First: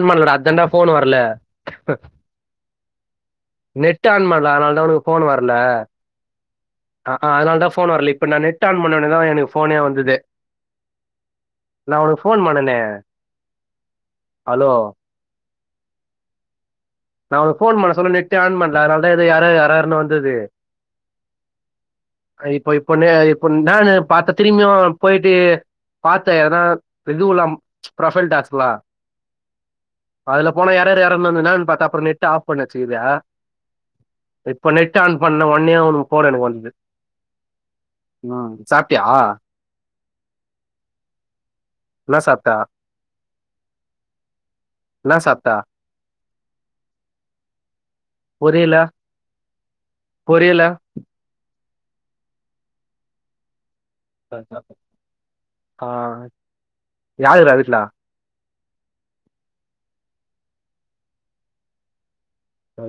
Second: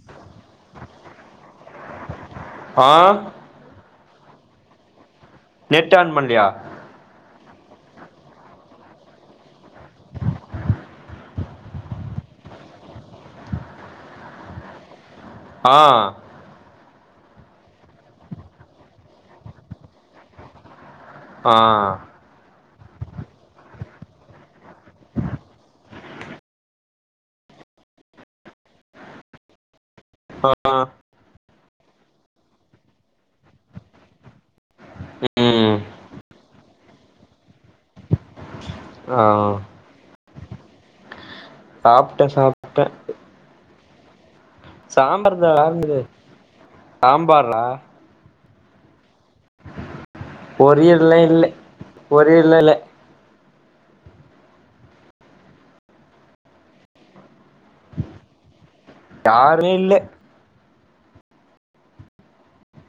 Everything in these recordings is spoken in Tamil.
சும்மா இல்லடா அர்ஜெண்டா போன் வரல ஆ நெட் ஆன் பண்ல அதனாலதா உனக்கு ஃபோன் வரல நெட் ஆன் பண்லையா அ ஆ அதனாலதா ஃபோன் வரல இப்ப நா நெட் ஆன் பண்ணவுன்னேதா எனக்கு ஃபோனே வந்தது. நா உனக்கு ஃபோன் பண்ணனே ஹலோ ஆ நா உனக்கு ஃபோன் பண்ண சொல்ல நெட்டு ஆன் பண்ல அதனாலதா இது எரர் ஏரர்ன்னு வந்துது ஆ இ இப்ப இப்ப நே இப்ப என்னானு பாத்தா திரும்பியு போயிட்டு பாத்தே ஏன்னா இதுக்குல்லாம் ஃப்ரொஃபைல் டாஸ்க்லா அதுல ஆ போனா எரர் எரர்னு இருந்துதுனா அப்ற நெட்டு ஆஃப் பண்ணி வச்சுக்குது இப்ப நெட் ஆன் ம் பண்ணவுன்னேயு உன்னோட ஃபோன் எனுக்கு வந்துது ம் சாப்ட்டியா? ஆ என்ன சாப்ட சாப்ட்ட சாப்ட என்ன சாம்பார்தா சாப்ட்ட வேறென்னது சாம்பாரா பொரியல பொரியல்லா இல்ல பொரியல்லா இல்ல [unintelligible] ஆ யார் இருகா வீட்ல யாரு இல்ல [unintelligible]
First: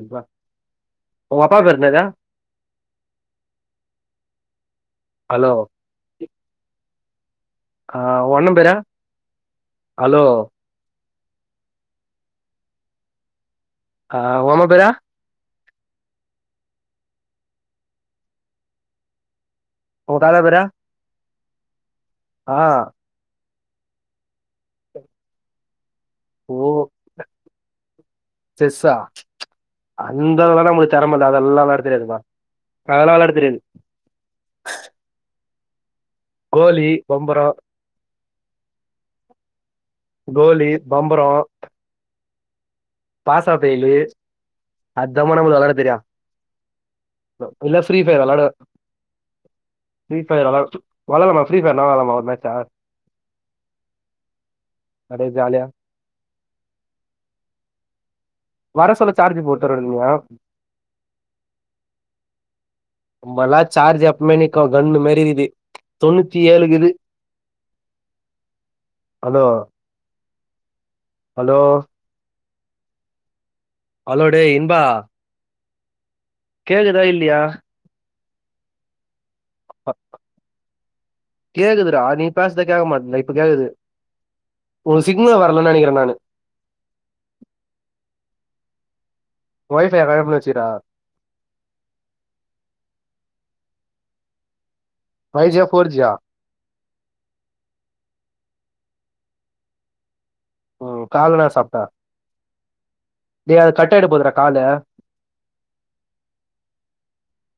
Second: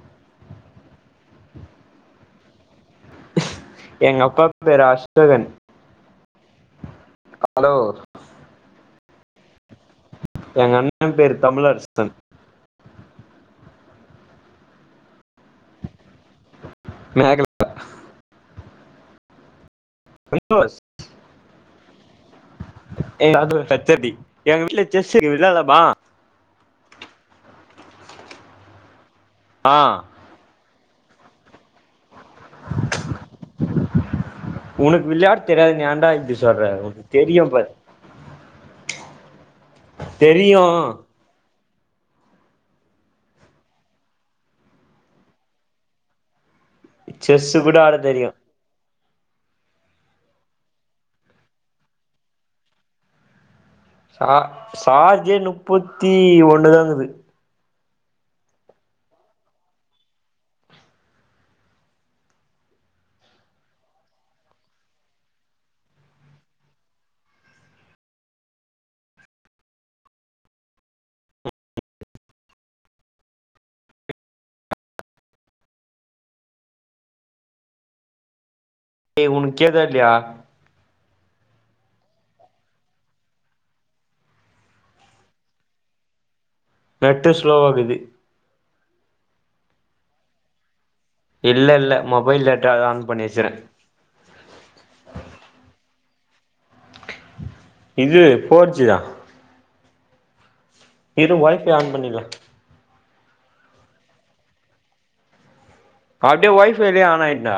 ஒங்க அப்பா பேர் என்னது எங்கப்பா பேரு அஷோகன் ஹலோ ஆ ஒ அண்ண‌ பேரா ஹலோ ண பேரு தமிழரசன் ஆ ஒ அம்மா பேரா மேகலா உங்க தாத்தா பேரா [unintelligible] ஆ [unintelligible] எங்க வீட்ல செஸ் இருக்கு விளாலாமா ஓ செஸ்ஸா அந்த வெளா நம்மளு தெறமல்ல அதெல்லா வெளாட தெரியாதுப்பா அதலா வெளாட தெரியாது தெரியாதுன் ஏன்டா இப் கோலி பம்பரொ தெரியு கோலி பம்பரொ பாஸா ஃபெயிலு அத்தாமா நம்மள் வெளாட தெரியு செஸ்ஸு இல்ல கூட ஆட ஃப்ரீஃபையர் தெரியு வெளாடுவெ ஃப்ரீ ஃபையர் வெளால் வெளாலாமா ஃப்ரீஃபயர்னா வெளாலாமா ஒரு மேட்ச்சா ச சார்ஜே முப்பத்தி ஒ ன்னுதா இக்குது வர சொல்ல சார்ஜு போட்டு வரதுமினியா நம்மள்லா சார்ஜு எப்பமே நிக்கு கன்னு மாரிகிது தொண்ணூத்தி ஏழுகுது ஹலோ ஹலோ ஹலோ டேய் இன்பா கேக்குதா இல்லியா ஏ உனக் கேக்குதா இல்யா கேக்குதுடா நீ பேசுத கேட்க மாட்ட இப்ப கேக்குது உ சிக்னல் வரலன்னு நினைக்கிறே நானு நெட்டு ஸ்லோவாக்குது ஒய்ஃவை கணட் பண்ணி வச்சுடா இல்லல்ல மொபைல் டேட்டா ஆன் பண்ணிட்டு ஃபைஜியா ஃபோர் ஜியா இது ஃபோர்ச்சுதா ம் இரு காலைல நான் வொய் ஃவை சாப்பிட்டா ஆன் பண்ணிர டேய் அது கட் ஆகிட போதுடா காலு அப்டியே ஒய்ஃவை லயே ஆனாய்ன்டா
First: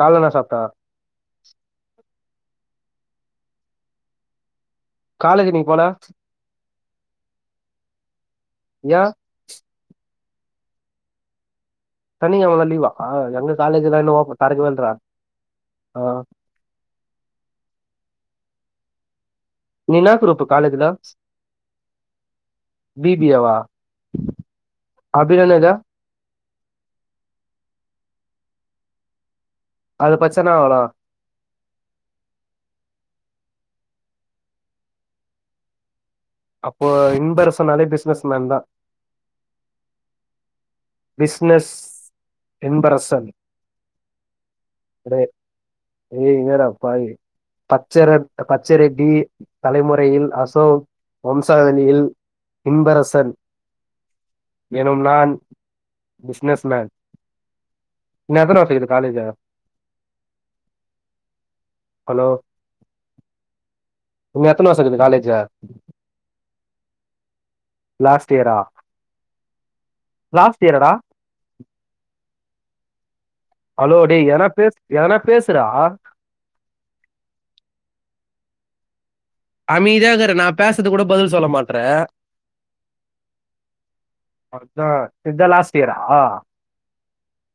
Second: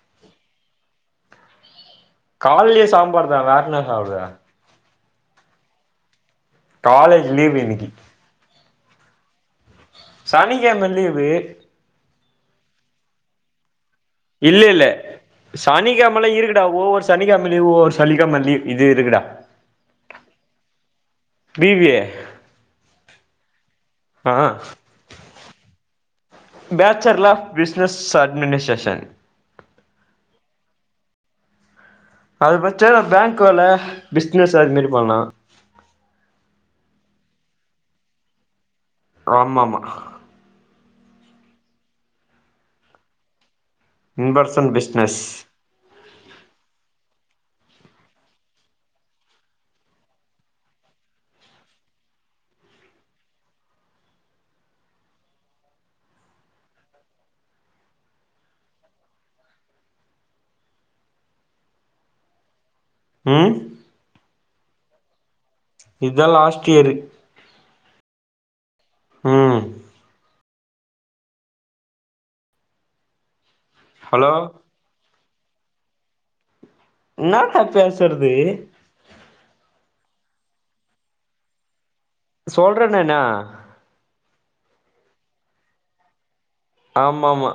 காலன்ன சாப்ட்ட கால்லியே சாம்பார் தா வேற என்ன சாப்டுவ காலேஜ் நீ போல காலேஜ் லீவ் இன்னிக்கி ய சனிக்கிழம லிவ்வு சனிக்கிழமலா லீவா எங்க காலேஜ் எல்லாம் இன்னும் திறக்கவே இல்லல்ல இல்லடா ஆ சானிகெழம லா இருகுடா ஓவ்வொர் சானிகெழம ஓவ்வொ சலிக மல்லிவ் இது இருகுடா நீ இன்னாக்குரூப்பு காலஜ்ல பி பி ஏ பிபியேவா ஆ அப்டினா இன்னாது பேச்சர் லாஃப் பிஸ்னஸ் அட்மினிஷேஷன் அது பச்சன்னாவளா அது பச்சா பேங்க் வேல பிசினஸ் அது மாரி பண்ணலா அப்போ இன்பரசன் நாலே பிஸ்னஸ்மேன் தா ஆமாம்மா பிஸ்னஸ் என்பரசன் இன்பர்சன் பிஸ்னஸ் அ யே இல்லடாப்பாவி பச்சர பச்சரெட்டி தலைமுறையில் அசோக் வம்சாவழியில் இன்பரசன் எனும் நான் பிஸ்னஸ்மேன் இன்னயெத்தன வர்ஸ்ச இருக் காலேஜ் ஹலோ ம் இன்னு எத்துன வருசகீது காலேஜு இதுதா லாஸ்ட் இயரு லாஸ்ட் இயரா ம் லாஸ்ட் இயராடா ஹலோ டே ஏதன பே ஏதன பேசுறா என்னக்க பேசறது அமீதியாக்கர நா பேசது கூட பதில் சொல்ல மாட்ற சொல்றனேன்னா அதா இதா லாஸ்ட் இயரா ஆமாம்மா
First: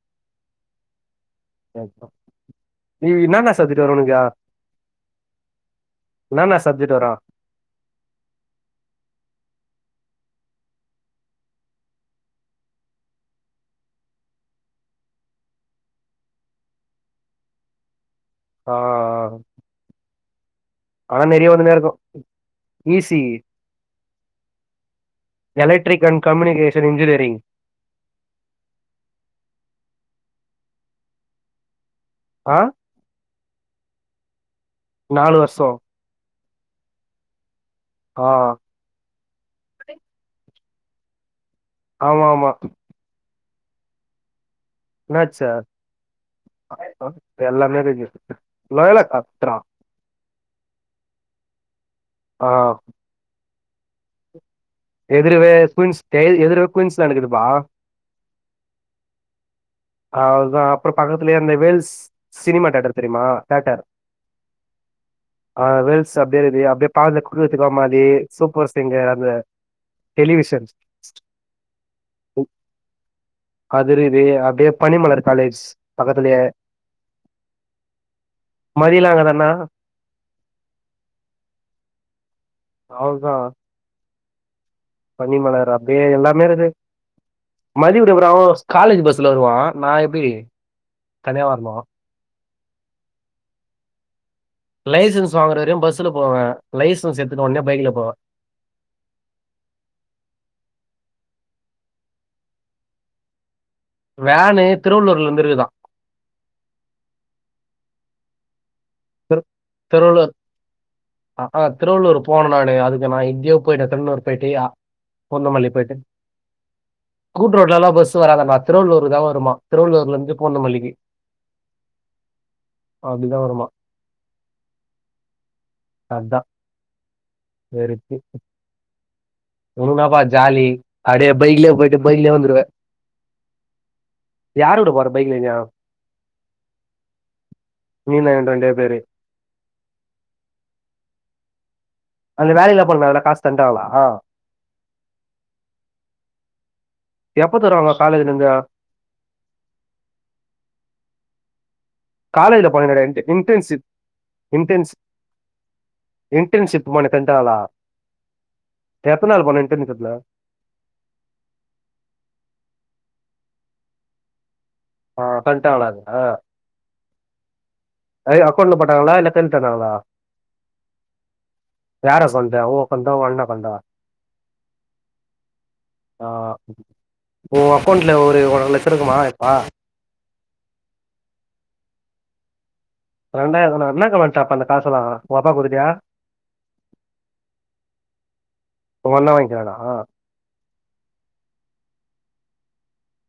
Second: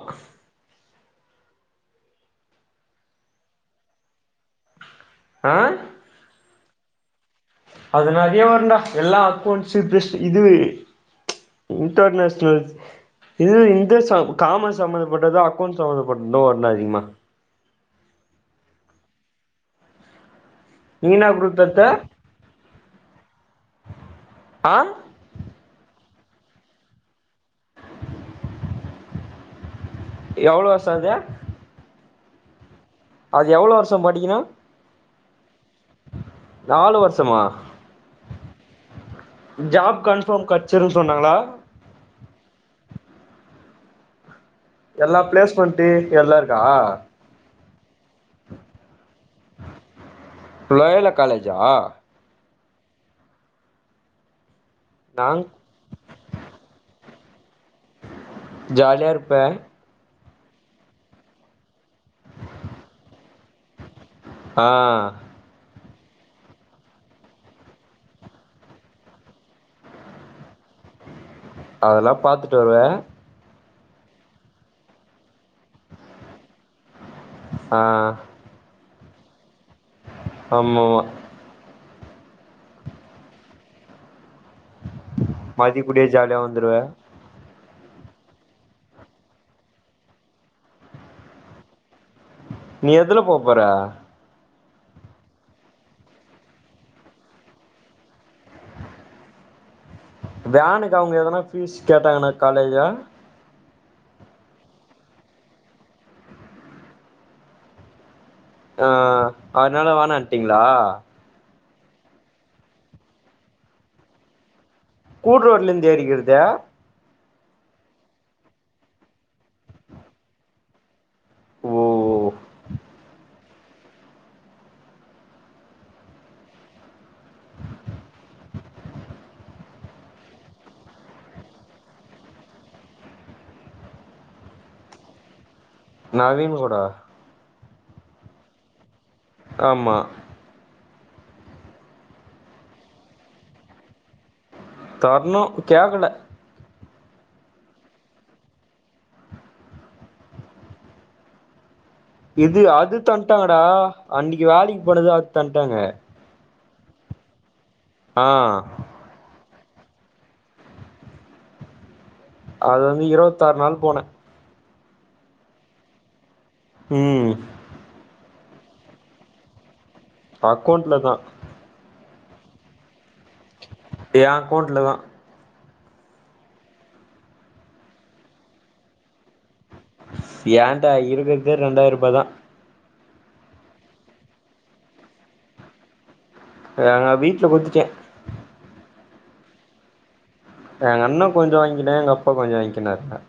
நீ என்னன்னா கத்துட்டு வர உனக்கு ஆ என்னனா சப்ஜட்டு வர அது நெறைய வருன்டா எல்லா அக்கவுண்ட்ஸ் பிஸ் இது இன்டர்நேஷனல் இது இந்த சா காமன் சம்ம்பந்தப்பட்டது அக்கவுண்ட் சம்பந்தப்பட்டது வருண்டா அதிகமா ஆ ஆ நீ ஆனா என்னா நெறைய குரூப் வந்து எடுத்த நேருக்கு ஈசி ஆ எலக்ட்ரிக் கன் கம்முனிகேஷன் இன்ஜினியரிங் எவ்வளோ வருஷோ அது ஆ அது எவ்ளோ வர்ஷம் படிக்கணு நாலு வர்ஷோ நாலு வருஷமா ஆ ஜாப் கன்ஃபர்ம் கெச்சுருன் சொன்னாங்களா ஆமாமா எல்லா என்னாச்சு பிளேஸ்மெண்டு எல்லா இருக்கா இன்டர்வியூ இருக்கு லோயலா காத்றா லயோலா காலேஜா ஆ நான் எதுருவே குவின்ஸ் எ எதுரு குவின்ஸ் லனுக்குதுப்பா ஜாலியா இருப்ப அதா அப்பறோ பக்கத்லயே அந்த வேல்ஸ் சினிமா டேட்டர் தெரிமா டேட்டர் ஆ அ வேல்ஸ் அப்டியே ரிவ்யு அப்டியே பாலக்கு த்து கோமாரி சூப்பர் சிங்கர் அத டெலிவிஷன்ஸ் அதெல்லா பாத்துட்டு வருவ கதுருது அப்டியே பனிமலர் காலேஜ் பக்கத்துலியே ஆ மதியிலாங்கடனா ஆமாமா அவ்ளோதா பனிமலர் மதிய அப்டியே கூடயே ஜாலியா எல்லாமே இருது வந்துருவே மதியுடைய ஒரு அவ்வோர்ஸ் காலேஜ் பஸ்ல வருவா நா எப்டி தனியா வரணு நீ எதுல போ போற லைசன்ஸ் வாங்குற வரையு பஸ்ல போவ லைசன்ஸ் எத்துட்ட ஒடனே பைக்கில போவ வேனுக்கா அவங்க எதனா பீஸ் கேட்டாங்கன்னா காலேஜ்ல வேனு திருவள்ளூர்ல இருந்துருத்துதா ஆ அதுனால வேணான்டீங்களா ஆ திருவள்ளூர் போன நானு அதுக்கு நா இந்தியாவுக் போயி திருவள்ளூர் போயிட்டு அ கூடு ரோட்ல இருந்து ஏறிக்கிறதா கூட்டு் ரோட்ல எல்லா பஸு வராதாம்மா திருள்ளூர்க்குதா வருமா திருவள்ளூர்ல இருந்து பூந்த மல்லிக்கு ஓ அது என்ன வருமா அதா சேரி சிப் உனக்கு என்னப்பா ஜாலி அப்டியே பைக்லயே போயிட்டு பைக்லயே வந்துருவ யாரோட போற பைக்லயா நவீன் கூட நீ நா [unintelligible] கரு ஆமா அந்த வேலையில பண்ணாங்கல காஸ் தந்துட்டாங்களா தர்ணு கேக்கல எப்ப தருவாங்க காலைலிஜ்ஜா இது அது தண்டாங்கடா இன்டர்ன்ஷிப் அன்னிக்கி வேலைக்கி போனது அது தண்டாங்க இன்டன்ஷிப் மோனை தந்டாங்களா ஆ தண்ணி கொட்ல அது வந்து இருவத்தாறு நாள் போனே ஆ தண்டாங்காள அதுல உம் அதை அக்கவுண்ட்ல போட்டாங்களா இல்ல கை தந்தாங்களா அக்கவுண்ட்ல தா யாரு அக்கவுண்டு உ ஏ அக்கவுண்டுல தா ஆ ஓ அக்கவுண்ட்ல ஒரு ஒர் லட்சு இருக்குமா எப்பா ஏன்டா இருக்கறதே ரெண்டாயிர ரூபா தா ரெண்டாயிர தானா என்ன கணக்குதா அப்ப அந்த காசயெல்லா ஓ அப்பாக்கு குடுத்துட்டியா ஆ நா வீட்ல குடுத்துட்டே உங்க அண்ணே வாங்கிக்கிறான எ அண்ணா கொஞ்ச வாங்கிக்கினா எங்க அப்பா கொஞ்சோ வாங்கிக்கினாரு ந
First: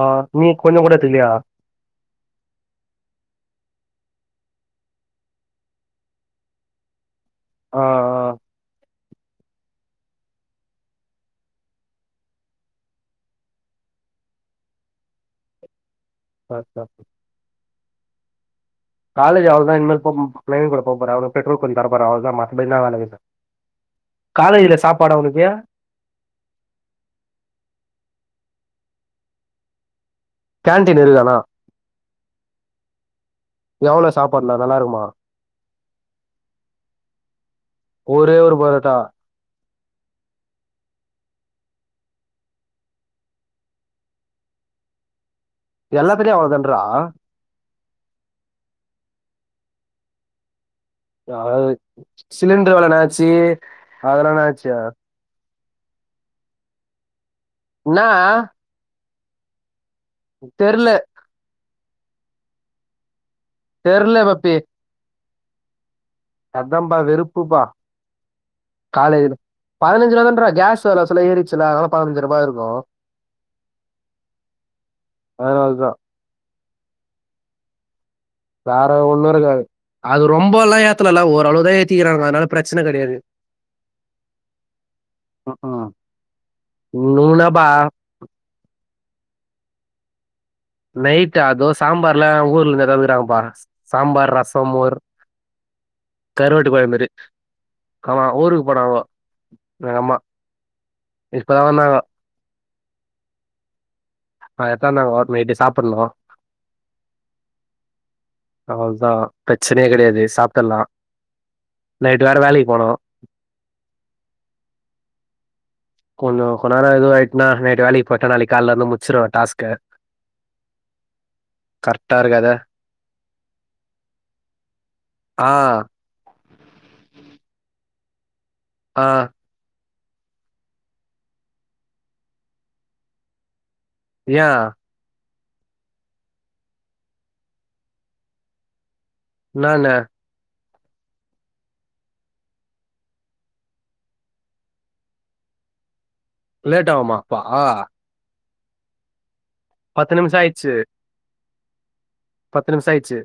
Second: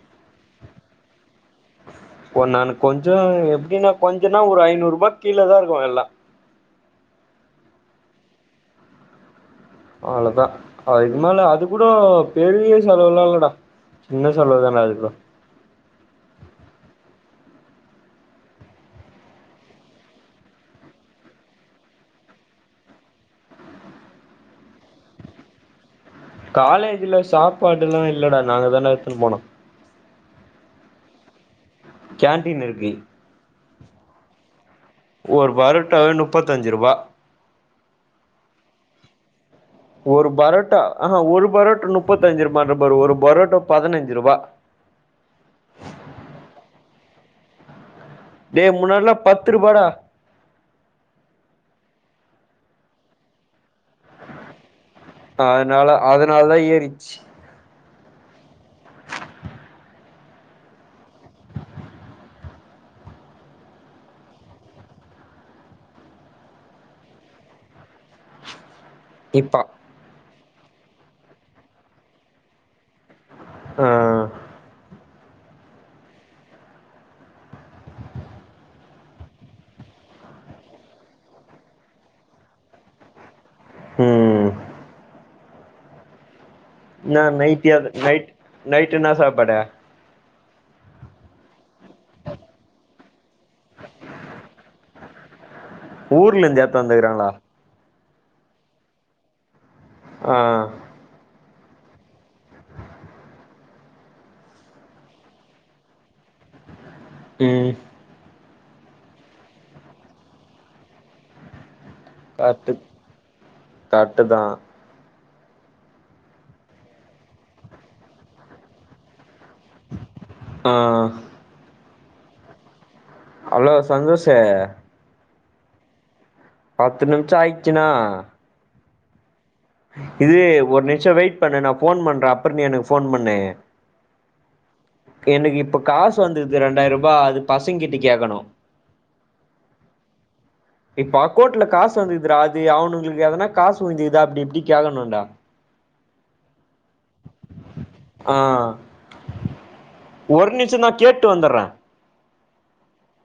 ஆ நீ கொஞ்ச கூட எத்துக்கிலீயா ஓ நா கொஞ்ச எப்படின்னா கொஞ்சன்னா ஒரு ஐநூறு ரூபா கீழ தா இருக்கு எல்லா ஆஹா அவ்ளோதா அதுக்கு மேல அது கூட பெரிய செலவுலா இல்லடா சின்ன செலவு தான அது கூட [unintelligible] காலேஜ் அவ்ளதே இனிமேல் போம் பிளைன் கூட போ போறே அவுனுங் பெட்ரோல் கொஞ்சு தர போற அவ்ளோதா மத்தபடிலா வேல இல்ல காலையில சாப்பாடு அவுனுக்கு காலேஜ்ல சாப்பாடு எல்லா இல்லடா நாங்கதாட எத்துன்னு போனு கேன்டீன் இருக்கு அனா கேன்டீன் இருக்கு எவ்ளோ சாப்பாடுலா ஒரு பரோட்டாவே முப்பத்தஞ்சு ருவா ஒரே ஒரு பரோட்டா ஒரு பரோட்டா அஹா ஒரு பரோட் முப்பத்தஞ்சு ரூபான்ற பாரு ஒரு பரோட்டா பதினஞ்சு ருவா எல்லா பெரிய அவ்ளோதன்றா டே முன்னாடில்லா பத்து ருவாடா [unintelligible] சிலிண்ட்ர் வெல என்னாச்சி அதுல என்னாச்சா அதுனால அதுனால்தா ஏறிச்சு ன்னா தெர்ல தெர்ல பப்பி அதாம்பா வெறுப்புப்பா காலையில இப்ப பதினஞ்சுருவா தான்றா கேஸ் வர சொல்ல ஏரிச்சலாகு அதனால பதனஞ்சு ரூபா இருக்கு ஆ அதனாலதா வேற ஒண்ணு இருக்காது அது ரொம்ப எல்லா ஏத்துலல்ல ஓரளவுதா ஏத்திருக்குறாங்கோ அதனால பிரச்சன கெடையாது ம் ம் ம் இன்னா நைட்டி அது நைட் நைட்டு இன்னா சாப்பாடு? நைட்டா அது சாம்பார்லா ஊர்ல இருந்து எடுத்து வந்துக்குறாங்கப்பா சாம்பார் ரசம் மோர் ஊர்ல இருந்து எட்த்து வந்துருக்குறாங்களா? க்காமா ஊருக்கு போனாங்கோ எங்கம்மா ஆ இத் இப்பதா வந்தாங்கோ அது எட்த்து வந்தாங்கோ நைட்டு சாப்புடணு ம் அவ்ளதா பிரச்சனையே கெடையாது சாப்ட்ரலா. கரெட்டு கரட்டுதா கொஞ்சோ கொஞ்ச நேரோ எதோ நைட்னா நைட்டு வேலைக்கி போயிட்டனா நாளைக்கி கால்ல வந்து முச்சுருவே டாஸ்க் ஆ கரெக்டா இருக்காது? ஹலோ சந்தோஷு ஆ பத்து நிமிஷோ ஆயிட்ச்சுனா ஆ இது ஒரு நிமிஷோ வெயிட் பண்ணு நா ஃபோன் பண்றே அப்புற நீ எனக்கு ஃபோன் பண்ணு. யே எனக்கு இப்ப காசு வந்துருக்குது ரெண்டாயர்ரூபா அது பசங்க கிட்ட கேக்கணு. என்னான்னு? இப்ப அக்கவுண்ட்ல காசு வந்துருக்குதுடா அது அவுனுங்களுக்கு எதனா காசு வந்துருக்குதா அப்டி இப்டி கேக்கணுன்டா. லேட் ஆவுமா அப்ப? ஆ நிமிஷோ ஒரு ஆயிடுச்சு நிமிஷம்தா கேட்டு வந்தர்றே. பத்து நிமிஷோ ஆயிட்ச்சு.